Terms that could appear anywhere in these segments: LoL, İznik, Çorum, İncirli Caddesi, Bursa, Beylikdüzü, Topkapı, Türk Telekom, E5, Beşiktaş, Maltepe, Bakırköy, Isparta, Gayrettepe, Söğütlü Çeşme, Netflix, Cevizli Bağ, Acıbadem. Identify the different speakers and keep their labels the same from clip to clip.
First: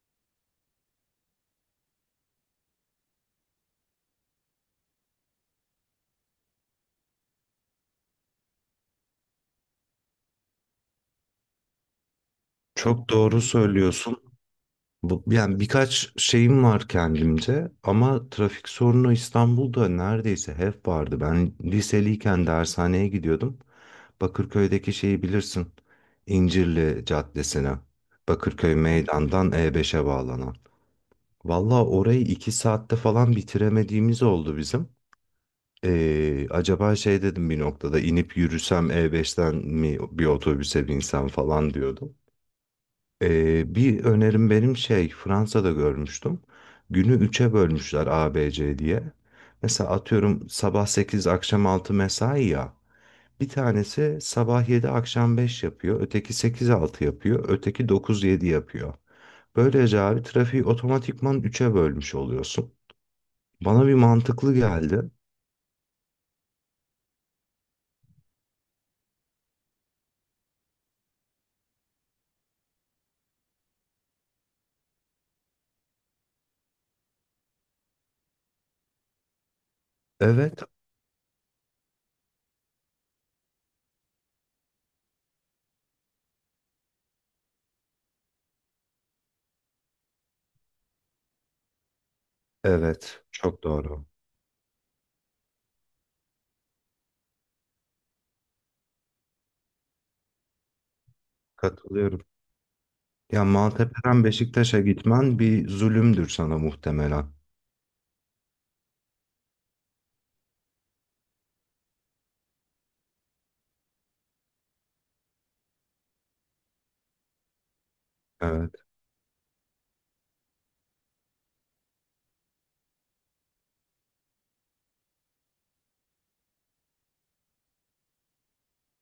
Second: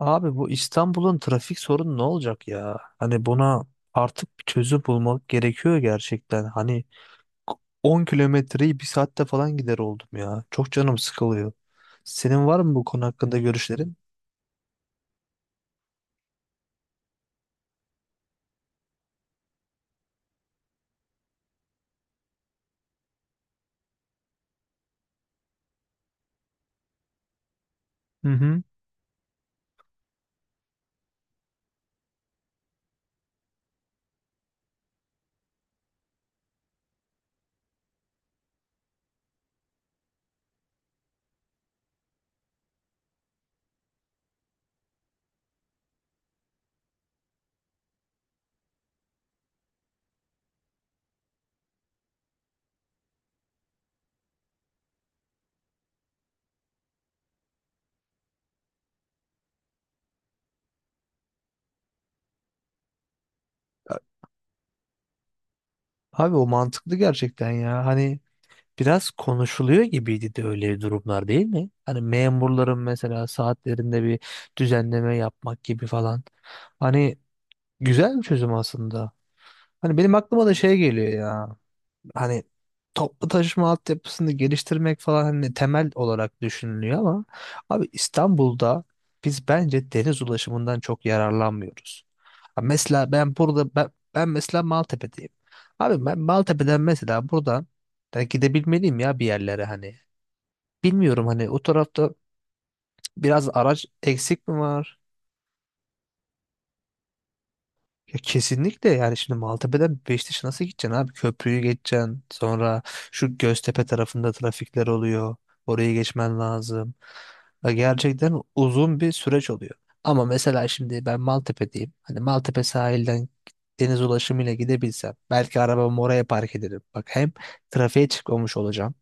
Speaker 1: Abi bu İstanbul'un trafik sorunu ne olacak ya? Hani buna artık bir çözüm bulmak gerekiyor gerçekten. Hani 10 kilometreyi bir saatte falan gider oldum ya. Çok canım sıkılıyor. Senin var mı bu konu
Speaker 2: Çok
Speaker 1: hakkında
Speaker 2: doğru
Speaker 1: görüşlerin?
Speaker 2: söylüyorsun. Bu, yani birkaç şeyim var kendimce ama trafik sorunu İstanbul'da neredeyse hep vardı. Ben liseliyken dershaneye gidiyordum. Bakırköy'deki şeyi bilirsin. İncirli Caddesi'ne.
Speaker 1: Hı hı.
Speaker 2: Bakırköy Meydan'dan E5'e bağlanan. Valla orayı iki saatte falan bitiremediğimiz oldu bizim. Acaba şey dedim bir noktada inip yürüsem E5'ten mi bir otobüse binsem falan diyordum. Bir önerim benim şey Fransa'da görmüştüm. Günü üçe bölmüşler A B C diye. Mesela atıyorum sabah 8 akşam 6 mesai ya. Bir tanesi sabah 7 akşam 5 yapıyor. Öteki sekiz altı yapıyor. Öteki dokuz yedi yapıyor. Böylece abi trafiği otomatikman üçe bölmüş oluyorsun. Bana bir mantıklı geldi.
Speaker 1: Abi o mantıklı gerçekten ya. Hani biraz konuşuluyor gibiydi de öyle durumlar değil mi? Hani memurların mesela saatlerinde bir düzenleme yapmak gibi falan. Hani güzel bir çözüm aslında. Hani benim aklıma da
Speaker 2: Evet,
Speaker 1: şey geliyor ya. Hani toplu taşıma altyapısını geliştirmek falan hani temel olarak düşünülüyor ama abi İstanbul'da biz bence deniz ulaşımından çok yararlanmıyoruz. Ha mesela
Speaker 2: evet.
Speaker 1: ben
Speaker 2: Çok
Speaker 1: burada ben,
Speaker 2: doğru.
Speaker 1: ben mesela Maltepe'deyim. Abi ben Maltepe'den mesela buradan da gidebilmeliyim ya bir yerlere hani. Bilmiyorum hani o tarafta
Speaker 2: Katılıyorum. Ya
Speaker 1: biraz araç
Speaker 2: Maltepe'den
Speaker 1: eksik mi
Speaker 2: Beşiktaş'a
Speaker 1: var?
Speaker 2: gitmen bir zulümdür sana muhtemelen.
Speaker 1: Ya kesinlikle, yani şimdi Maltepe'den Beşiktaş'a nasıl gideceksin abi? Köprüyü geçeceksin. Sonra şu Göztepe tarafında trafikler oluyor. Orayı geçmen lazım. Ya gerçekten
Speaker 2: Evet.
Speaker 1: uzun bir süreç oluyor. Ama mesela şimdi ben Maltepe'deyim. Hani Maltepe sahilden deniz ulaşımıyla gidebilsem belki arabamı oraya park ederim. Bak hem trafiğe çıkmamış olacağım.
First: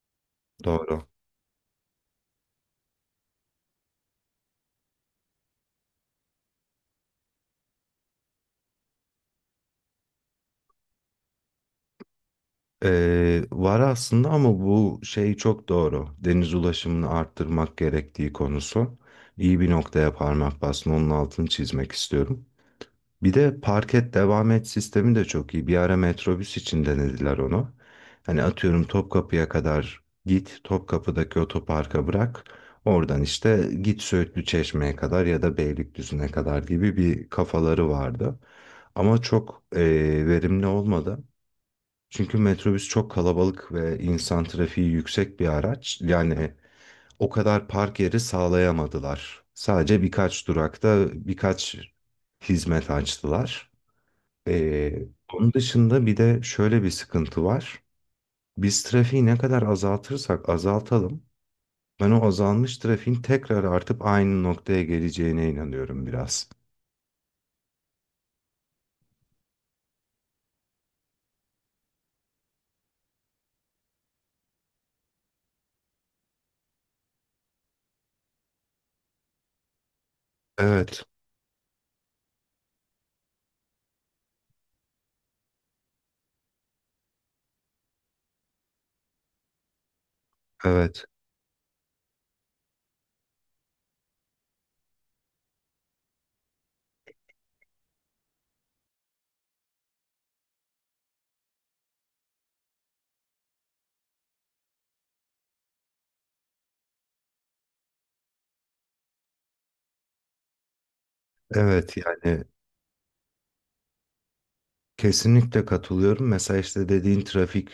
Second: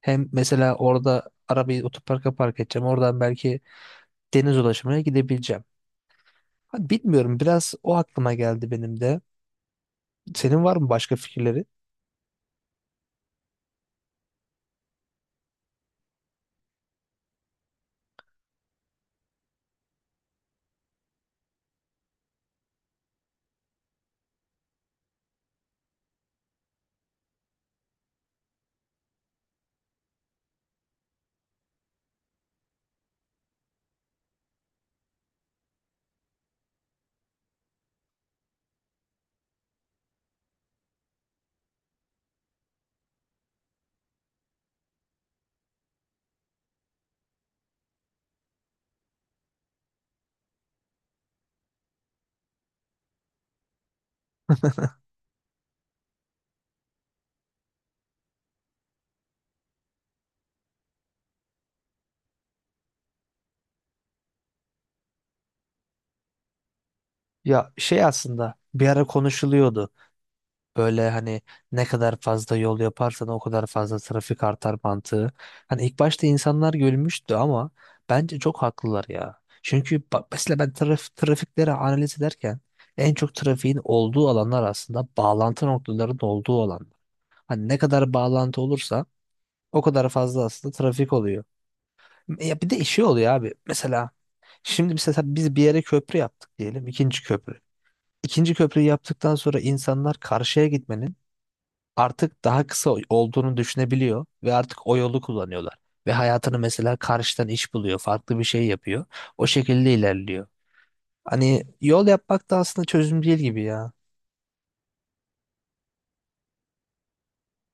Speaker 1: Hem mesela
Speaker 2: Doğru.
Speaker 1: orada arabayı otoparka park edeceğim. Oradan belki deniz ulaşımıyla gidebileceğim. Hani bilmiyorum, biraz o aklıma geldi benim de. Senin var mı başka fikirleri?
Speaker 2: Var aslında ama bu şey çok doğru. Deniz ulaşımını arttırmak gerektiği konusu. İyi bir noktaya parmak bastın. Onun altını çizmek istiyorum. Bir de park et devam et sistemi de çok iyi. Bir ara metrobüs için denediler onu. Hani atıyorum Topkapı'ya kadar git, Topkapı'daki otoparka bırak. Oradan işte git Söğütlü Çeşme'ye kadar ya da Beylikdüzü'ne kadar gibi bir kafaları vardı. Ama çok verimli olmadı. Çünkü metrobüs çok kalabalık ve insan trafiği yüksek bir araç. Yani o kadar park yeri sağlayamadılar. Sadece birkaç durakta birkaç hizmet açtılar. Ee, Onun dışında bir de şöyle bir sıkıntı var. Biz trafiği ne kadar azaltırsak azaltalım, ben o azalmış trafiğin tekrar artıp aynı noktaya geleceğine inanıyorum biraz.
Speaker 1: Ya şey, aslında bir ara konuşuluyordu. Böyle hani ne kadar fazla yol yaparsan o kadar fazla trafik artar mantığı. Hani ilk başta insanlar gülmüştü ama bence çok haklılar ya. Çünkü mesela ben
Speaker 2: Evet,
Speaker 1: trafikleri analiz ederken en çok trafiğin olduğu alanlar aslında bağlantı noktalarının olduğu alanlar. Hani ne kadar bağlantı olursa o kadar fazla aslında
Speaker 2: evet,
Speaker 1: trafik oluyor. Ya bir de işi oluyor abi. Mesela şimdi mesela biz bir yere köprü yaptık diyelim. İkinci köprü. İkinci köprüyü yaptıktan sonra insanlar karşıya gitmenin artık daha kısa olduğunu düşünebiliyor ve artık o yolu kullanıyorlar. Ve hayatını mesela karşıdan iş buluyor, farklı bir şey yapıyor. O şekilde ilerliyor. Hani
Speaker 2: evet.
Speaker 1: yol
Speaker 2: Yani
Speaker 1: yapmak da aslında çözüm değil gibi ya.
Speaker 2: kesinlikle katılıyorum. Mesela işte dediğin trafik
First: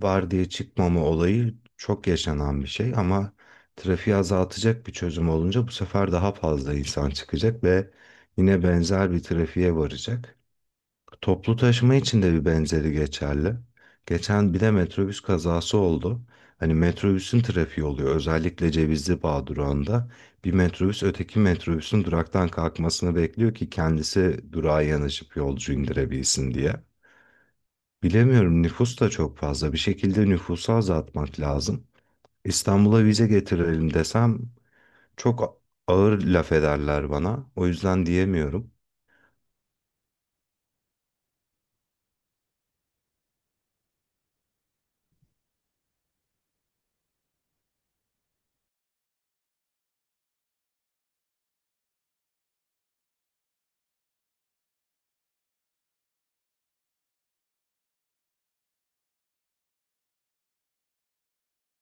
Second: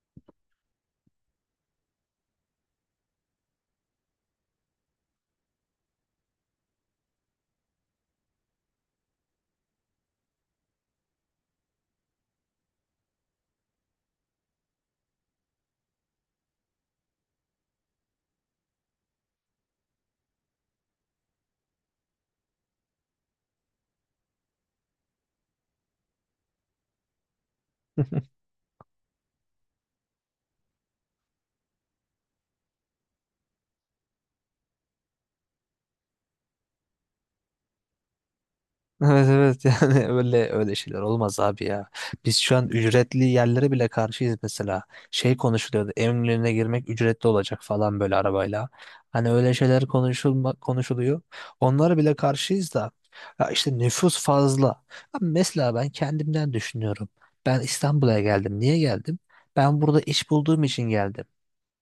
Speaker 2: var diye çıkmama olayı çok yaşanan bir şey ama trafiği azaltacak bir çözüm olunca bu sefer daha fazla insan çıkacak ve yine benzer bir trafiğe varacak. Toplu taşıma için de bir benzeri geçerli. Geçen bir de metrobüs kazası oldu. Hani metrobüsün trafiği oluyor. Özellikle Cevizli Bağ durağında bir metrobüs öteki metrobüsün duraktan kalkmasını bekliyor ki kendisi durağa yanaşıp yolcu indirebilsin diye. Bilemiyorum nüfus da çok fazla. Bir şekilde nüfusu azaltmak lazım. İstanbul'a vize getirelim desem çok ağır laf ederler bana. O yüzden diyemiyorum.
Speaker 1: Evet, evet, yani öyle öyle şeyler olmaz abi ya. Biz şu an ücretli yerlere bile karşıyız mesela. Şey konuşuluyordu. Eminönü'ne girmek ücretli olacak falan, böyle arabayla. Hani öyle şeyler konuşuluyor. Onlara bile karşıyız da. Ya işte nüfus fazla. Abi mesela ben kendimden düşünüyorum. Ben İstanbul'a geldim. Niye geldim? Ben burada iş bulduğum için geldim.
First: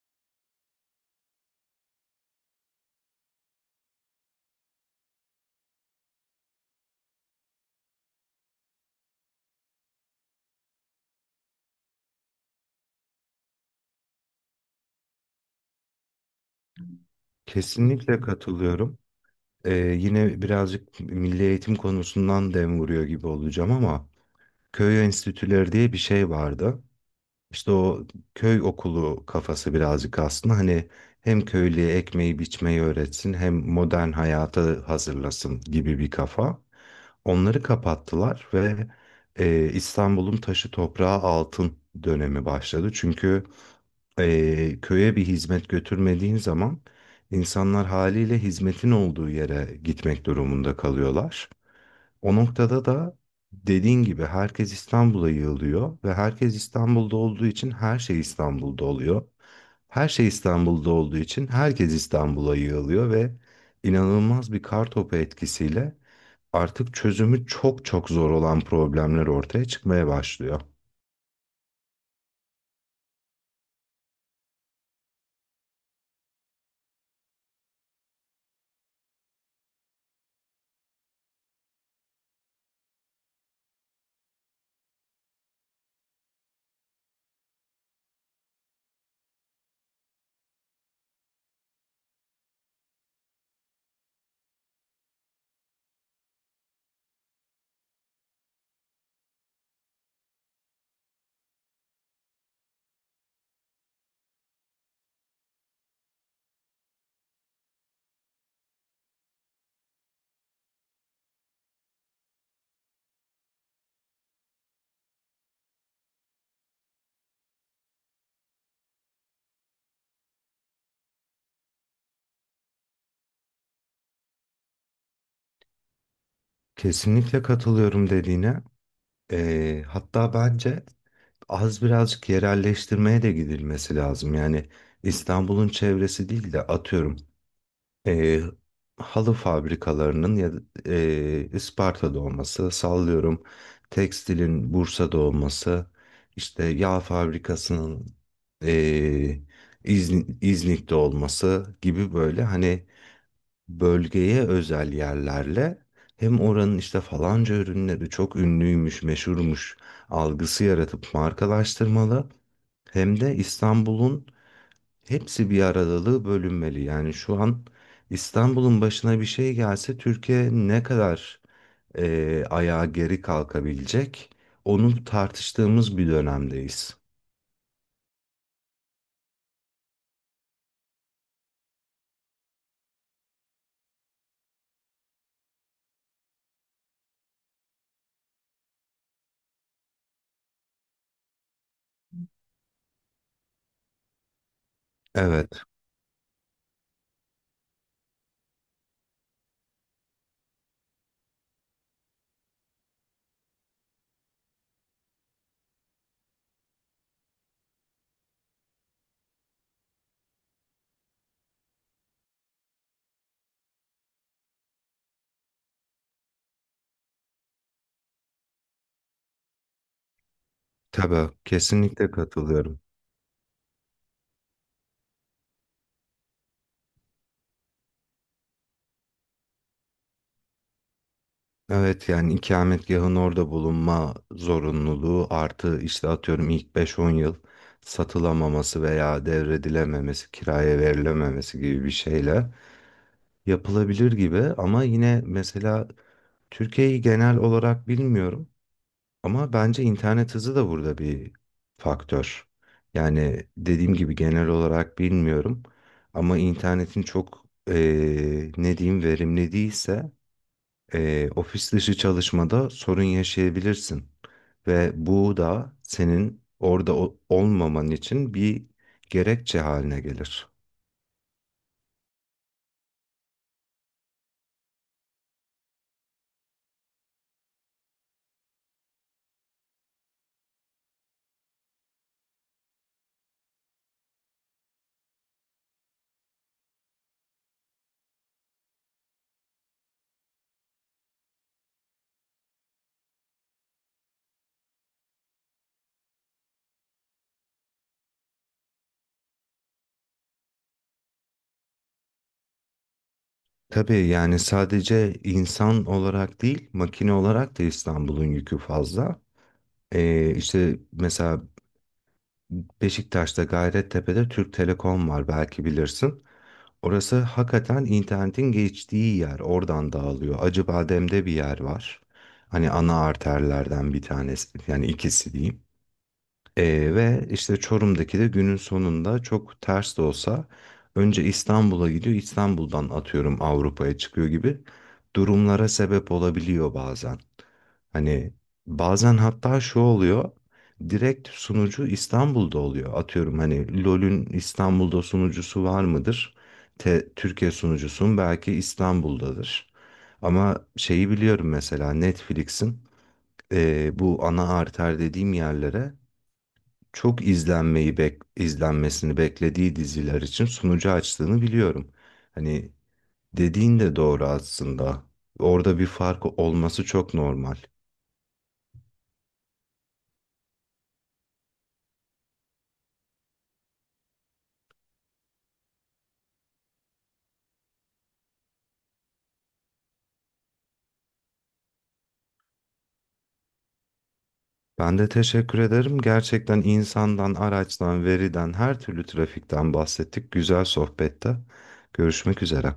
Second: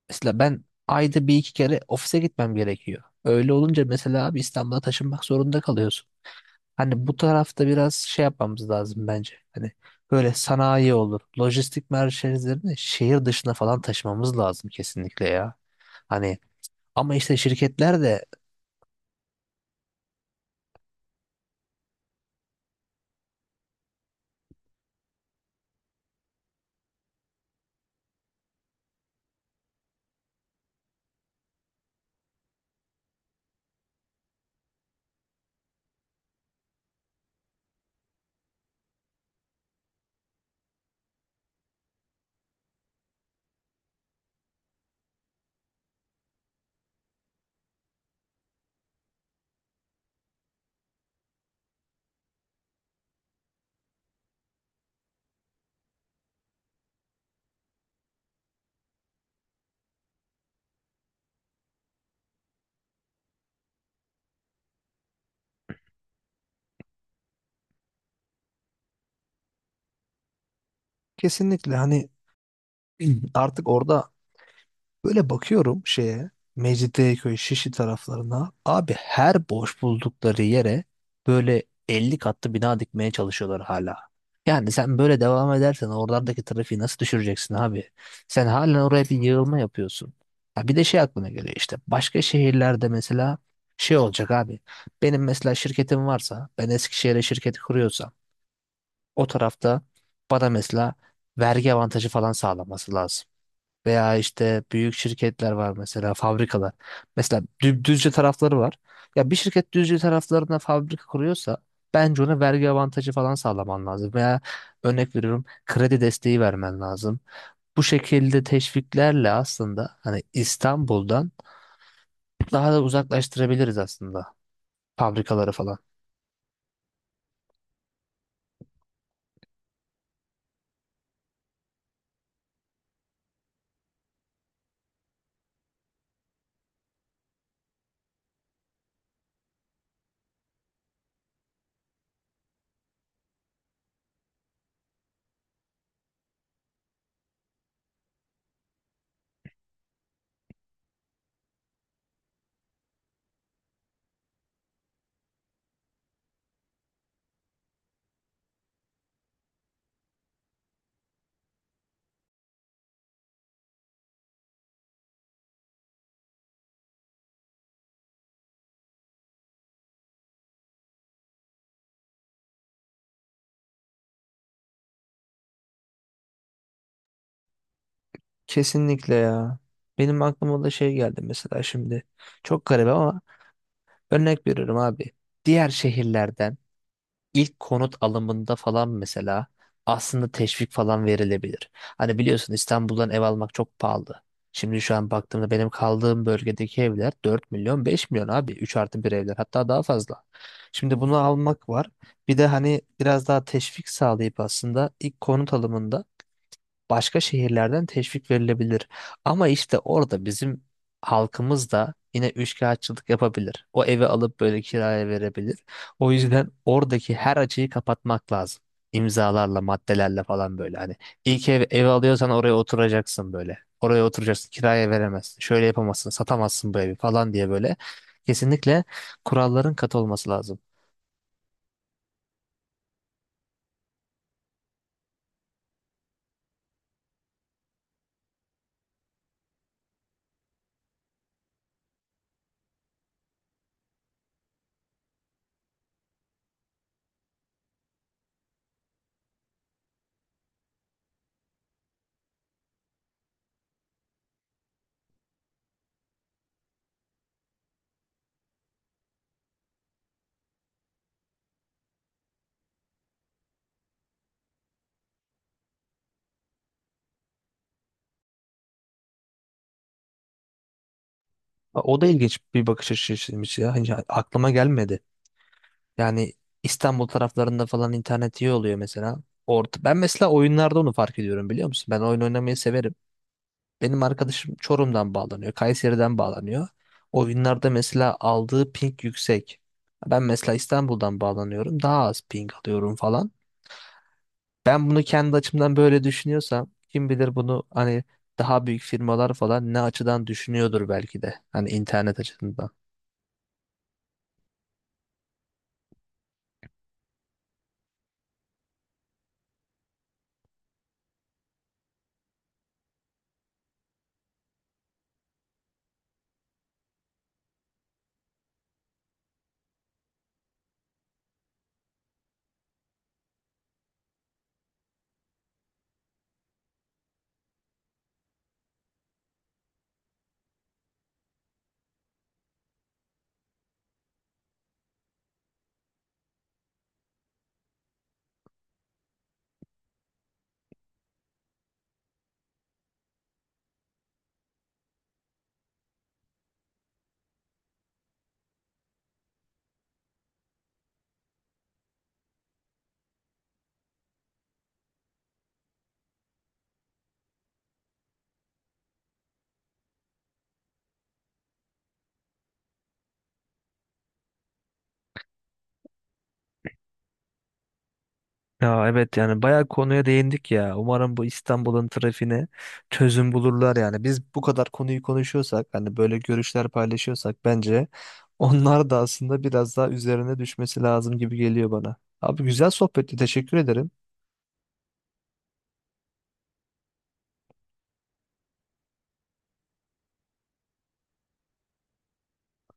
Speaker 1: Mesela ben ayda bir iki kere ofise gitmem gerekiyor. Öyle olunca mesela abi İstanbul'a taşınmak zorunda kalıyorsun. Hani bu tarafta biraz şey yapmamız lazım bence. Hani böyle sanayi olur, lojistik merkezlerini şehir dışına falan taşımamız lazım kesinlikle ya. Hani ama işte şirketler
Speaker 2: Kesinlikle
Speaker 1: de
Speaker 2: katılıyorum. Yine birazcık milli eğitim konusundan dem vuruyor gibi olacağım ama köy enstitüleri diye bir şey vardı. İşte o köy okulu kafası birazcık aslında hani hem köylüye ekmeği biçmeyi öğretsin hem modern hayata hazırlasın gibi bir kafa. Onları kapattılar ve İstanbul'un taşı toprağı altın dönemi başladı. Çünkü köye bir hizmet götürmediğin zaman insanlar haliyle hizmetin olduğu yere gitmek durumunda kalıyorlar. O noktada da dediğin gibi herkes İstanbul'a yığılıyor ve herkes İstanbul'da olduğu için her şey İstanbul'da oluyor. Her şey İstanbul'da olduğu için herkes İstanbul'a yığılıyor ve inanılmaz bir kar topu etkisiyle artık çözümü çok çok zor olan problemler ortaya çıkmaya başlıyor.
Speaker 1: kesinlikle hani artık orada böyle bakıyorum şeye, Mecidiyeköy, Şişli taraflarına. Abi her boş buldukları yere böyle 50 katlı bina dikmeye çalışıyorlar hala. Yani sen böyle devam edersen oralardaki trafiği nasıl düşüreceksin abi? Sen halen oraya bir yığılma yapıyorsun. Ha bir de şey aklıma geliyor işte. Başka şehirlerde mesela şey olacak abi. Benim mesela şirketim varsa, ben Eskişehir'e şirketi kuruyorsam o tarafta bana mesela vergi avantajı falan sağlanması lazım. Veya işte büyük şirketler var mesela, fabrikalar. Mesela Düzce tarafları var. Ya bir şirket Düzce taraflarına fabrika kuruyorsa bence ona vergi avantajı falan sağlaman lazım. Veya örnek veriyorum, kredi desteği vermen lazım. Bu şekilde teşviklerle aslında hani İstanbul'dan daha da uzaklaştırabiliriz aslında fabrikaları falan.
Speaker 2: Kesinlikle katılıyorum dediğine. Hatta bence az birazcık yerelleştirmeye de gidilmesi lazım. Yani İstanbul'un çevresi değil de atıyorum e, halı fabrikalarının ya da Isparta'da olması, sallıyorum tekstilin Bursa'da olması, işte yağ fabrikasının e, İznik'te olması gibi böyle hani bölgeye özel yerlerle hem oranın işte falanca ürünleri çok ünlüymüş, meşhurmuş algısı yaratıp markalaştırmalı hem de İstanbul'un hepsi bir aradalığı bölünmeli. Yani şu an İstanbul'un başına bir şey gelse Türkiye ne kadar ayağa geri kalkabilecek? Onu tartıştığımız bir dönemdeyiz.
Speaker 1: Kesinlikle ya. Benim aklıma da şey geldi mesela şimdi. Çok garip ama örnek veriyorum abi. Diğer şehirlerden İlk konut alımında falan mesela aslında teşvik falan verilebilir. Hani biliyorsun İstanbul'dan ev almak çok pahalı. Şimdi şu an
Speaker 2: Evet,
Speaker 1: baktığımda benim kaldığım bölgedeki evler 4 milyon 5 milyon abi, 3 artı bir evler, hatta daha fazla. Şimdi bunu almak var. Bir de hani biraz daha teşvik sağlayıp aslında ilk konut alımında başka şehirlerden teşvik verilebilir. Ama işte orada bizim halkımız da yine üçkağıtçılık yapabilir. O evi alıp böyle kiraya verebilir. O yüzden oradaki her açığı kapatmak lazım. İmzalarla, maddelerle falan böyle. Hani
Speaker 2: tabii
Speaker 1: ilk ev
Speaker 2: kesinlikle
Speaker 1: alıyorsan oraya
Speaker 2: katılıyorum.
Speaker 1: oturacaksın böyle. Oraya oturacaksın, kiraya veremezsin. Şöyle yapamazsın, satamazsın bu evi falan diye böyle. Kesinlikle kuralların katı olması lazım.
Speaker 2: Evet yani ikametgahın orada bulunma zorunluluğu artı işte atıyorum ilk beş-on yıl satılamaması veya devredilememesi, kiraya verilememesi gibi bir şeyle yapılabilir gibi ama yine mesela Türkiye'yi genel olarak bilmiyorum ama bence internet hızı da burada bir faktör. Yani dediğim gibi genel olarak bilmiyorum ama internetin çok ne diyeyim verimli değilse ofis dışı çalışmada sorun yaşayabilirsin. Ve bu da senin orada olmaman için bir gerekçe haline gelir.
Speaker 1: O da ilginç bir bakış açısıymış ya. Hiç aklıma gelmedi. Yani İstanbul taraflarında falan internet iyi oluyor mesela. Ben mesela oyunlarda onu fark ediyorum, biliyor musun? Ben oyun oynamayı severim. Benim arkadaşım Çorum'dan bağlanıyor, Kayseri'den bağlanıyor. Oyunlarda mesela aldığı ping yüksek. Ben mesela İstanbul'dan bağlanıyorum, daha az ping alıyorum falan. Ben bunu kendi açımdan böyle düşünüyorsam, kim bilir bunu hani daha büyük firmalar falan ne açıdan düşünüyordur belki de. Hani internet açısından.
Speaker 2: Tabii yani sadece insan olarak değil, makine olarak da İstanbul'un yükü fazla. İşte mesela Beşiktaş'ta Gayrettepe'de Türk Telekom var belki bilirsin. Orası hakikaten internetin geçtiği yer. Oradan dağılıyor. Acıbadem'de bir yer var. Hani ana arterlerden bir tanesi yani ikisi diyeyim. Ve işte Çorum'daki de günün sonunda çok ters de olsa önce İstanbul'a gidiyor, İstanbul'dan atıyorum Avrupa'ya çıkıyor gibi durumlara sebep olabiliyor bazen. Hani bazen hatta şu oluyor, direkt sunucu İstanbul'da oluyor. Atıyorum hani LoL'ün İstanbul'da sunucusu var mıdır? Türkiye sunucusun belki İstanbul'dadır. Ama şeyi biliyorum mesela Netflix'in bu ana arter dediğim yerlere çok izlenmeyi izlenmesini beklediği diziler için sunucu açtığını biliyorum. Hani dediğin de doğru aslında. Orada bir fark olması çok normal.
Speaker 1: Ya evet, yani bayağı konuya değindik ya. Umarım bu İstanbul'un trafiğine çözüm bulurlar yani. Biz bu kadar konuyu konuşuyorsak, hani böyle görüşler paylaşıyorsak bence onlar da aslında biraz daha üzerine düşmesi lazım gibi geliyor bana. Abi güzel sohbetti. Teşekkür ederim.
Speaker 2: Ben de teşekkür ederim. Gerçekten insandan, araçtan, veriden, her türlü trafikten bahsettik. Güzel sohbette. Görüşmek üzere.